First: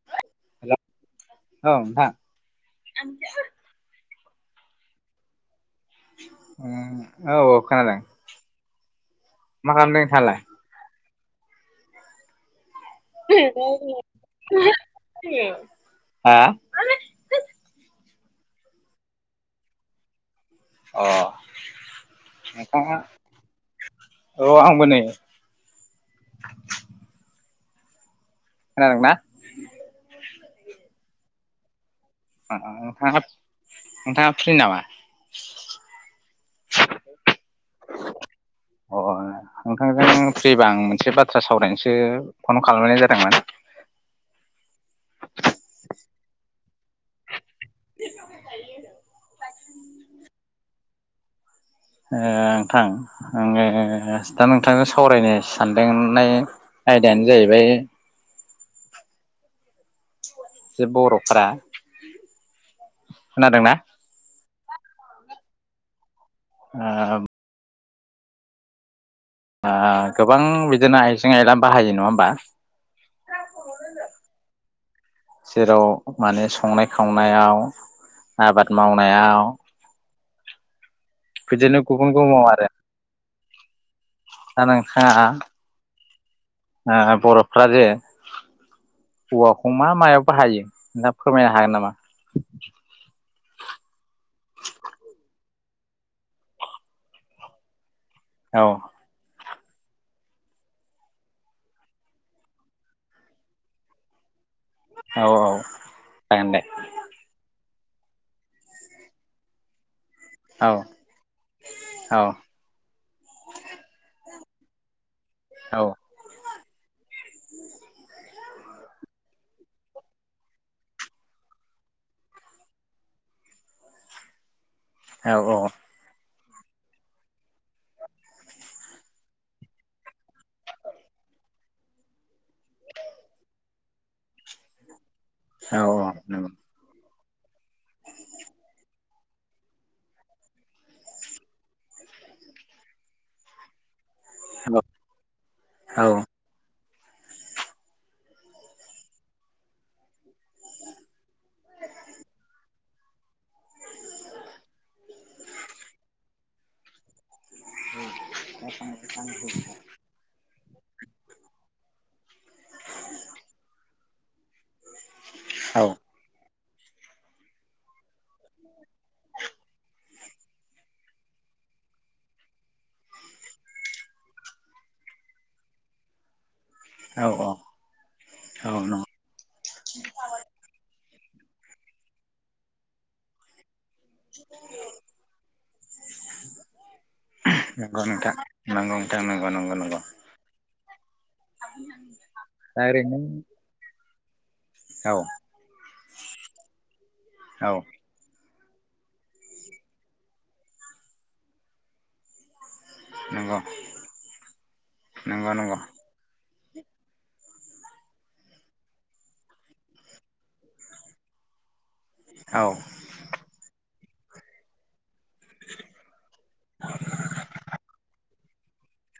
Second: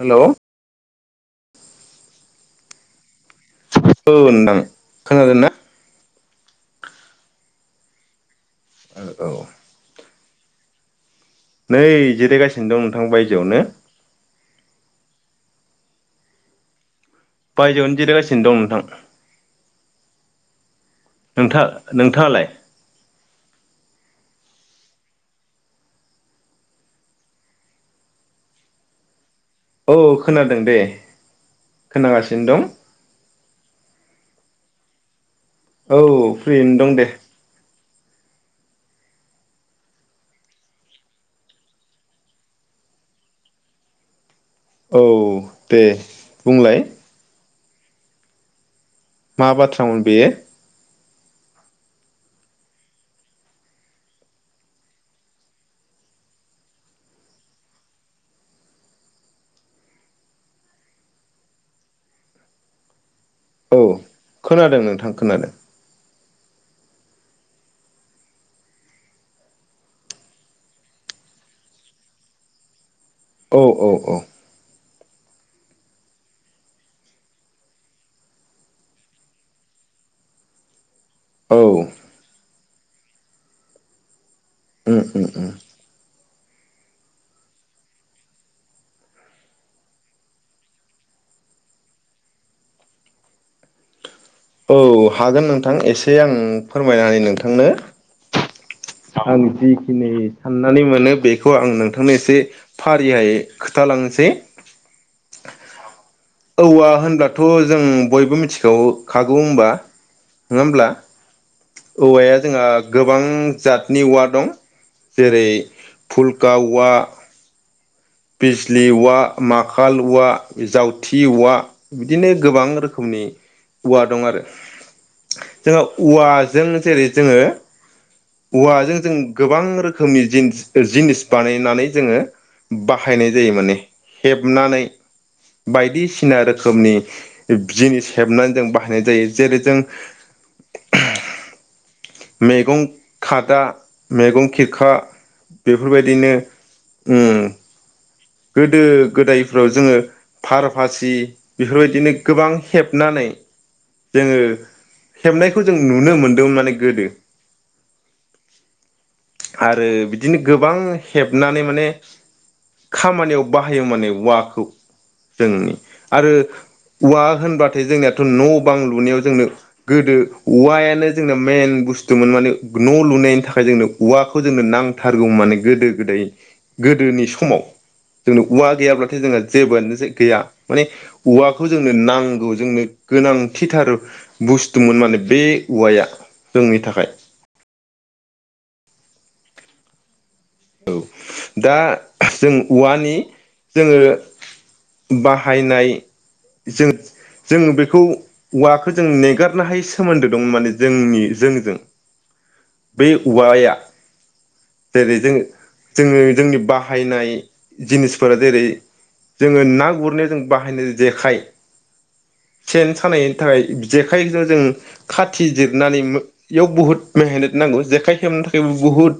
Hello hello औ नोंथां [unintelligible] औ नोंथां खोनादों ना? उम औ खोनादों। औ मा खालामदों नोंथाङालाय? नै जिराय गासि- दं नोंथां बायजोआवनो। हा [unintelligible] बायजोआवनो जिरायगासिनो दं नोंथां। अ नोंथा नोंथाङालाय? नोंथाङा औ आंबो नै खोनादों ना? औ खोनादों दे खोनागासिनो अ दं अ नोंथाङा नोंथाङा फ्रि नामा? औ फ्रियैनो दं दे अ अ नोंथांजों फ्रिबा आं मोनसे बाथ्रा सावरायनोसो फन खालामनाय जादोंमोन। औ दे बुंलाय? [unintelligible] मा बाथ्रामोन बेयो? ओ नोंथां आङो दा नोंथांजों सावरायनो सानदोंनाय आयदायानो जाहैबाय जे बर'फ्रा खोनादोंना? औ खोनादों नोंथां खोनादों। ओ ओ गोबां बिदिनो आइजें आयला बाहायो नङा होमबा? औ अ अ जेराव माने संनाय खावनायाव आबाद मावनायाव औ बिदिनो उम गुबुन गुबुन म आरो दा उम नोंथाङा? उम ओ बर'फ्रा जे औवाखौ मा मायाव बाहायो ना फोरमायनो हागोन नामा? औ हागोन नोंथां एसे आं फोरमायना होनि नोंथांनो। औ आं जिखिनि साननानै मोनो बेखौ आं नोंथांनो एसे फारिहाय खोथालांनोसै। औ औ जागोन दे औवा होनब्लाथ' जों बयबो मिथिखागौ खागौ होनबा नङा औ होमब्ला? औ औवाया जोंहा गोबां जातनि औवा वा दं। जेरै औ फुल खा औवा बिजलि औवा माखाल औवा जावथि औवा बिदिनो गोबां रोखोमनि औवा दं आरो औ औ नंगौ औ जोंहा औवा जों जेरै जोङो औवाजों जों गोबां रोखोमनि जि जिनिस बानायनानै जोङो बाहायनाय जायो माने हेबनानै औ औ बायदिसिना रोखोमनि जिनिस हेबनानै जों बाहायनाय जायो जेरै जों मेगं खादा मेगं खिरखा औ बेफोरबायदिनो उम गोदो गोदायफ्राव जोङो फार फासि बेफोरबायदिनो गोबां हेबनानै जोङो हेबनायखौ जों नुनो मोनदों माने गोदो। आरो बिदिनो [unintelligible] गोबां हेबनानै माने खामानियाव बाहायो माने वाखौ जोंनि आरो औवा होनबाथाय जोंनियाथ' न' बां लुनायाव जोंनो गोदो औवायानो जोंना मेन बुस्थुमोन माने न' लुनायनि थाखाय जोंनो औवाखौ जोंनो नांथारगौ माने गोदो गोदायो। गोदोनि समाव नंगौ जोंनो औवा गैब्लाथाय जोङो जेबोआनो गैया माने औवाखौ जोंनो नांगौ जोंनो गोनांथिथार बुस्थुमोन माने बे औवाया जोंनि थाखाय। नंगौ नोंथां नंगौ नोंथां नंगौं नंगौ नंगौ औ दा जों दा औवानि ओरैनो जोङो औ बाहायनाय जों जोङो बेखौ औवाखो जों नेगारनो हायै सोमोन्दो दं माने जोंनि जोंजों बे नंगौ औवाया जेरै जों नंगौ नंगौ जोङो जोंनि बाहायनाय जिनिसफोरा जेरै जोङो ना गुरनायाव जों बाहायनाय जेखाइ औ सेन सानायनि थाखाय जेखाइजों जों खाथि जिरनानै मो इयाव बुहुत मेहेनत नांगौ जेखाइ हेबनो था थेवबो बुहुद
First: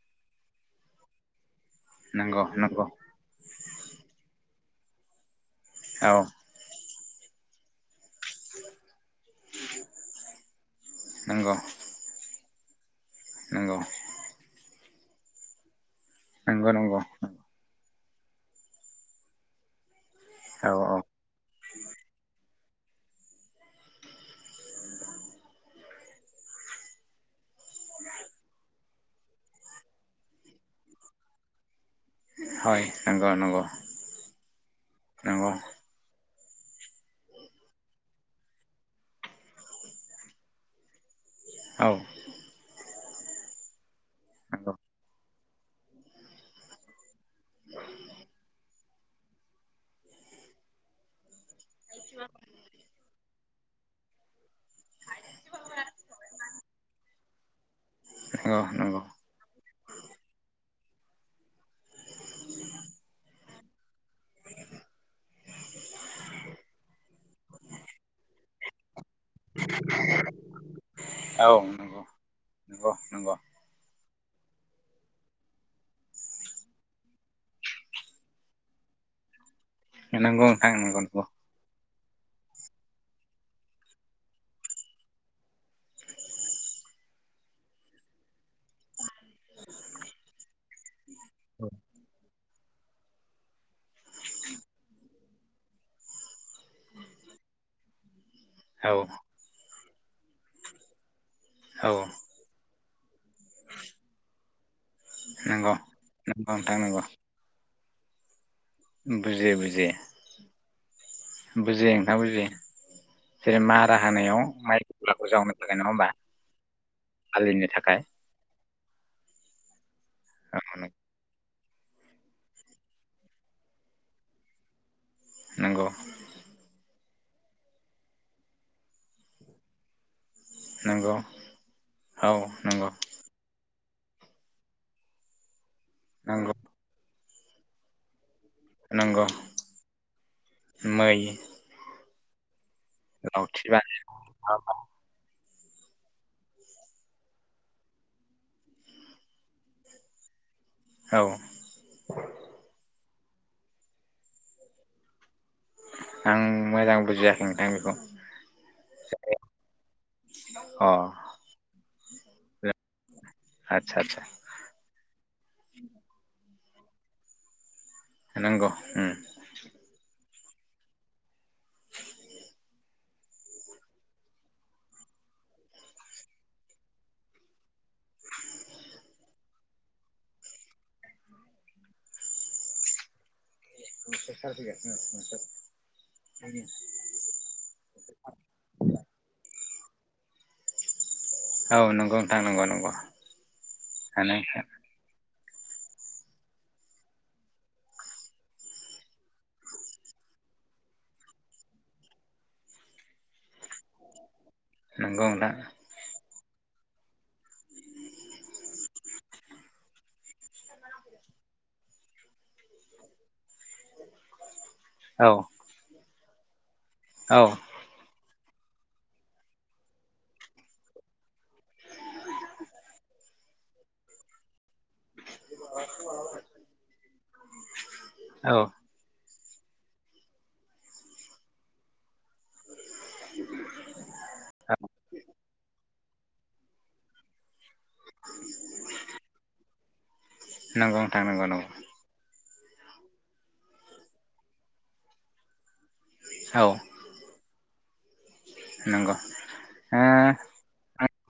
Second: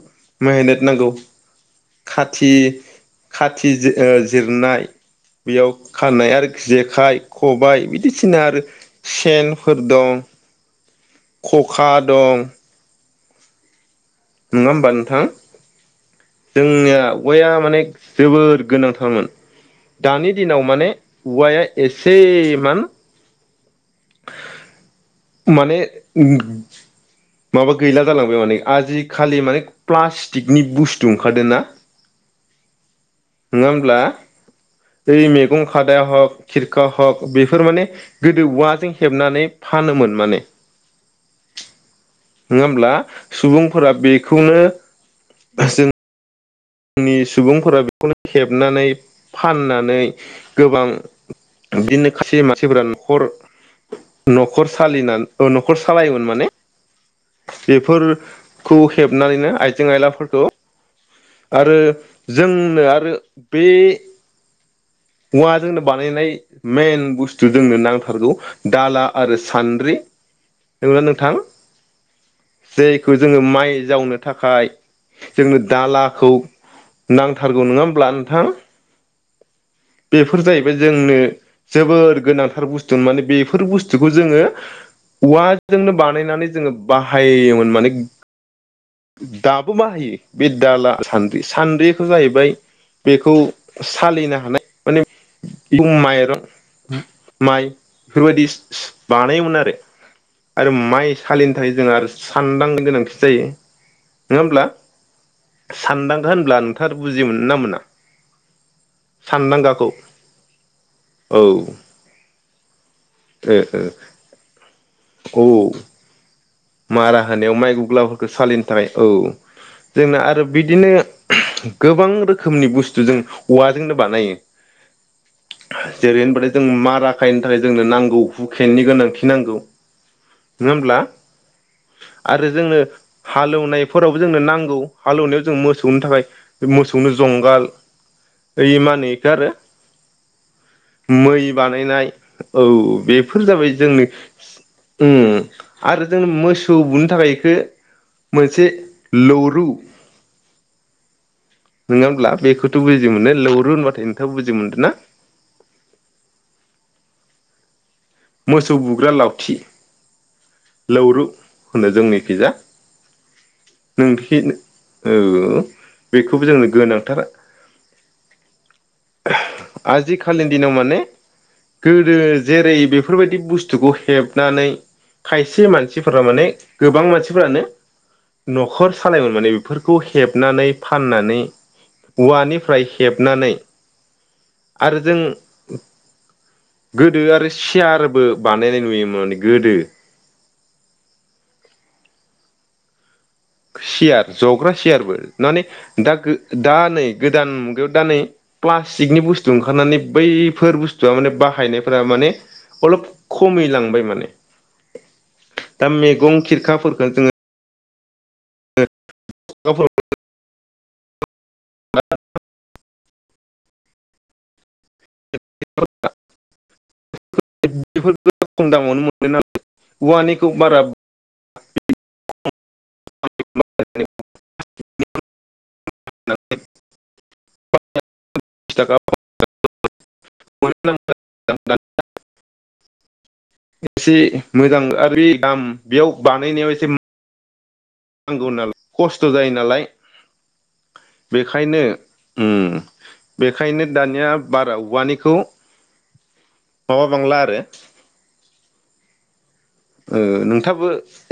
मेहेनोत नांगौ। नंगौ खाथि नंगौ खाथि जि ओ जिरनाय [inaudible] बेयाव औ खानाय आरो जे खाइ खबाइ बिदिसिना आरो सेनफोर दं, खखा दं। नंग'। नङा होमबा नोंथां? नंगौ नंगौ जोंनिया बया माने जोबोर गोनांथारमोन। दानि दिनाव औ माने औ औवाया एसे मान माने ओ माबा गैला जालांबाय माने आजिखालि माने प्लास्टिकनि बुस्थु ओंखारदों ना हय नंगौ नंगौ नङा होमब्ला? ओइ नंगौ मैगं खादाया हक खिरखा हक बेफोर माने गोदो औवाजों हेबनानै फानोमोन। माने औ नङा होमब्ला? सुबुंफोरा बे खौनो नंगौ जों नि सु बुंफोरा बेखौनो हेबनानै फाननानै गोबां बिदिनो खायसे मानसिफोरा न'खर न'खर सालिनानै न'खर सालायोमोन माने। बेफोरखौ नंगौ नंगौ हेबनानैनो आइ जें आइलाफोरखौ आरो जोंनो आरो बे हुवा जोंनो बानायनाय मेन बुस्थु जोंनो नांथारगौ। दाला आरो सान्द्रि नंगौना नोंथां औ नंगौ जायखौ नंगौ नंगौ जोङो माइ जावनो थाखाय जोंनो दालाखौ नांथारगौ नोङा होमब्ला नोंथां? बेफोर नंगौ नोंथां जाहैबाय नंगौ जोंनो नंगौ जोबोर गोनांथार बुस्थु माने बेफोर बुस्थुखौ जोङो औवाजोंनो बानायनानै जोङो बाहायोमोन माने। दाबो बाहायो बे दाला सान्द्रि सान्द्रिखौ जाहैबाय बेखौ सालिनो हानाय माने माइरं माइ बेफोरबायदि औ बानायोमोन आरो आरो माइस सालिनि थाखाय औ जोङो आरो सानदां गोनां [unintelligible] नोङा होमब्ला नंगौ सानदांगा नंगौ होनब्ला नोंथां नोंथाङा नंगौ बुजि मोनो ना मोना? बुजियो सानदांगाखौ बुजियो औ बुजियो नोंथां बुजियो। जेरै मारा ओ होनायाव माइ गुग्लाखौ जावनो औ थाखाय नङा होमबा? मारा होनायाव हालिनो माइ थाखाय गुग्लाफोरखौ सालि नि थाखाय औ जोंना आरो औ बिदिनो गोबां रोखोमनि बुस्तु जों औवाजोंनो बानायो। नंगौ जेरै होनबाथाय जों मारा खायनो थाखाय जोंनो नांगौ हुखेनि गोनांथि नांगौ नोङा होमब्ला? नंगौ औ आरो जोनो नंगौ हालौवनाय फोरावबो जोंनो नांगौ हालौनायाव जों मोसौ दुमनो थाखाय नंगौ बे मोसौनो जंगाल ओइ मा होनो नंगौ इखौ आरो मै बानायनाय औ बेफोर लावथि जाबाय जोंनि बानाय उम आरो जों मो सौ बुनो थाखाय इखौ मोनसे लौरु औ नोङा होमब्ला बेखौथ' बु मोननो लौरु होनबाथाय नोंथाङा बुजि मोनदों ना आं मोजां बुजियाखै नोंथां बेखौ मोसौ बुग्रा लावथि अ लौरु होनो जोंनि खिजा आदसा आदसा नोंनिखि औ बेखौबो जोंनो गोनांथार नांगौ आथिखालिनि दिनाव माने गोदो जेरै बेफोरबायदि बुस्थुखौ हेबनानै खायसे मानसिफोरा माने गोबां मानसिफोरानो न'खर सालायोमोन माने बेफोरखौ हेबनानै फाननानै औवानिफ्राय हेबनानै आरो जों [unintelligible] गोदो आरो सियारबो बानायनाय नुयोमोन गोदो औ नंगौ नथां नंगौ नंगौ सियार सानो जग्रा सियारबो माने दा दा नै गोदान मुगायाव दा नै प्लास्टिकनि बुस्थु ओंखारनानै बैफोर बुस्थुआ माने बाहायनायफोरा माने अलप खमै लांबाय माने नगौ नोंथां दा मैगं खिरखाफोरखौ जोङो औ [unintelligible] औ [unintelligible] औ बेफोरखौ खम दामावनो मोनो नालाय औवानिखौ बारा [unintelligible] [unintelligible] औ [unintelligible] एसे औ मोजां आरो बे दाम बेयाव बानायनायाव एसे नांगौ नालाय खस्थ' जायो नालाय नंगौ नथां नगौ नंगौ बेखायनो बेखायनो दानिया बारा औवानिखौ औ माबा बांला आरो नंगौ नोंथाङाबो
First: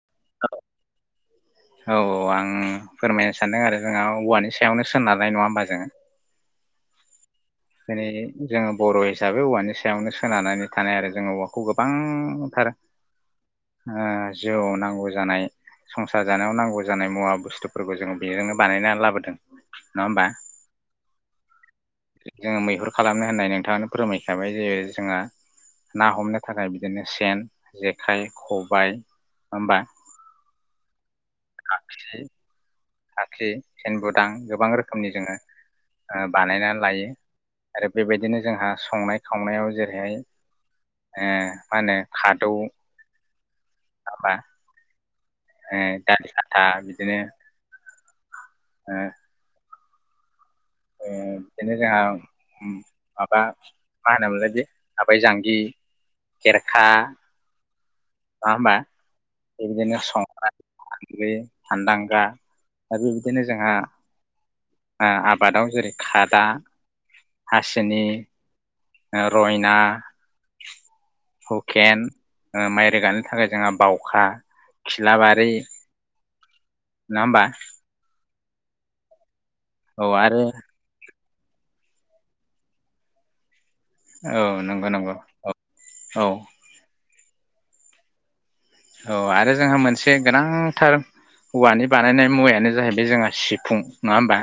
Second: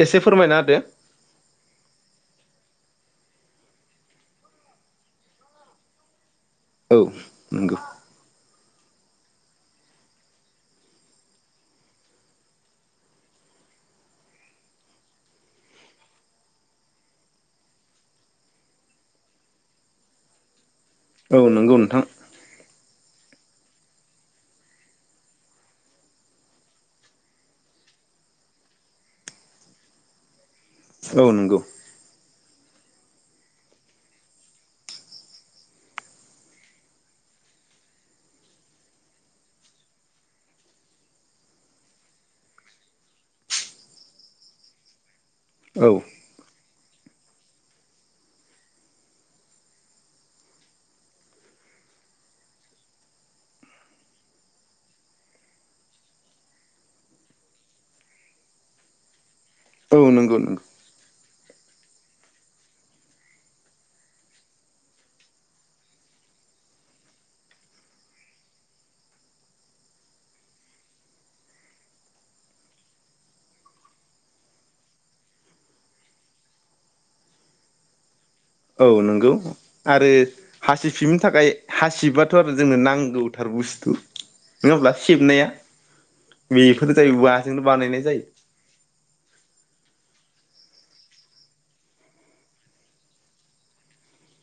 एसे फोरमायना होदो औ आं फोरमायनो सानदों आरो जोंहा औवानि सायावनो सोनारनाय नङा होमबा जोङो औ नंगौ माने जोङो बर' हिसाबै औवानि सायावनो सोनारनानै थानाय आरो जोंङ औवाखौ गोबांथार जिउआव नांगौ जानाय संसार जानायाव नांगौ जानाय मुवा बुस्थुफोरखौ जोङो बेजोंनो बानायनानै लाबोदों नङा होमबा औ नंगौ नोंथां। जोङो मैहुर खालामनो होननाय नोंथाङानो फोरमायखाबाय जे जोंहा ना हमनो थाखाय बिदिनो सेन जेखाइ खबाइ नङा होमबा औ नंगौ औ खाखि सेनबुदां गोबां रोखोमनि जोङो बानायना लायो आरो बेबायदिनो जोंहा संनाय खावनायाव जेरैहाय मा होनो खादौ माबा ओ औ दालि खाथा बिदि बिदिनो जोंहा माबा मा होनोमोनलाय बे आबाय जांगि खेरखा नङा होमबा। औ बेदिनो नंगौ संग्रा नंगौ सान्दागा आरो बेबायदिनो जोंहा ओ आबादाव जेरै खादा, हासिनि ओ रयना, हुकेन माइ रोगानो थाखाय जोंहा बावखा, खिलाबारि नङा होमबा औ नंगौ आरो हासि फिमि नि थाखाय हासिबाथ' आरो जोङो नांगौथार बुस्थु औ नंगौ नङाब्ला नंगौ सेबनाया औ औ बेफोर जायो उवाजोंनो बानायनाय जायो औ आरो जोंहा मोनसे गोनांथार औवानि बानायनाय मुवायानो जाहैबाय जोंहा सिफुं नङा होमबा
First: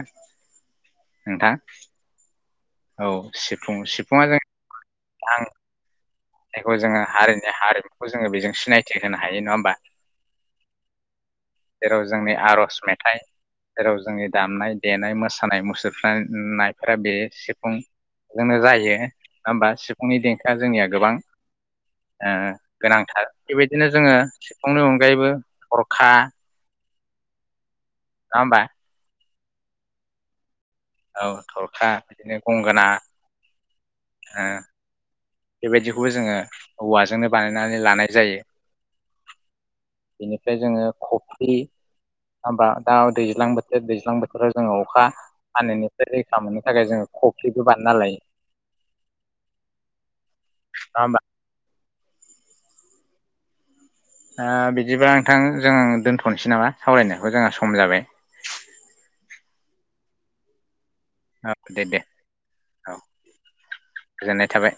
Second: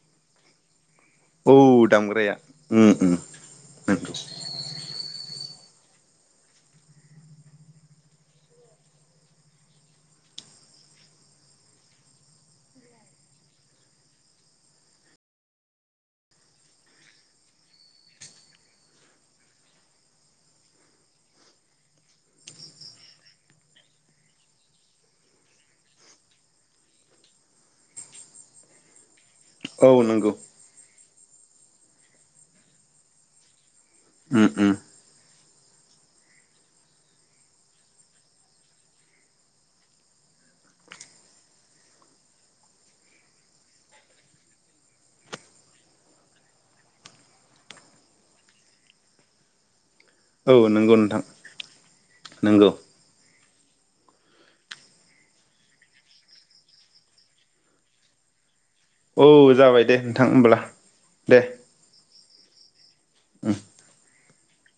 नोंथां औ दामग्राया उम औ उम सिफुं नंगौ सिफुङा जों आं जायखौ जोङो हारिनि हारिमुखौ जोङो बेजों सिनायथि होनो हायो नङा होमबा जेराव जोंनि आर'ज मेथाइ जेराव जोंनि दामनाय देनाय मोसानाय मुसुरनायफोरा बे सिफुंजोंनो जायो नङा होमबा सिफुंनि देंखोआ जोंनिया गोबां ओ गोनांथार बेबायदिनो जोङो सिफुंनि अनगायैबो हरखा नङा होमबा औ नंगौ औ थरखा बिदिनो गंगोना उम ओ उम बेबायदिखौबो जोङो औवाजोंनो बानायनानै लानाय जायो बेनिफ्राय जोङो कफ्रि हबा दा दैज्लां बोथोर दैज्लां बोथोराव जोङो अखा फाननायनिफ्राय रैखा मोननो थाखाय जोङो कफ्रिबो बानायना लायो औ नंगौ नङा होमबा नोंथां। नोंगौ ओ बिदिबा नोंथां जों दोन्थ'नोसै नामा सावरायनायखौ जोंहा सम जाबाय औ जाबाय दे नोंथां होमब्ला औ दे दे औ उम गोजोननाय थाबाय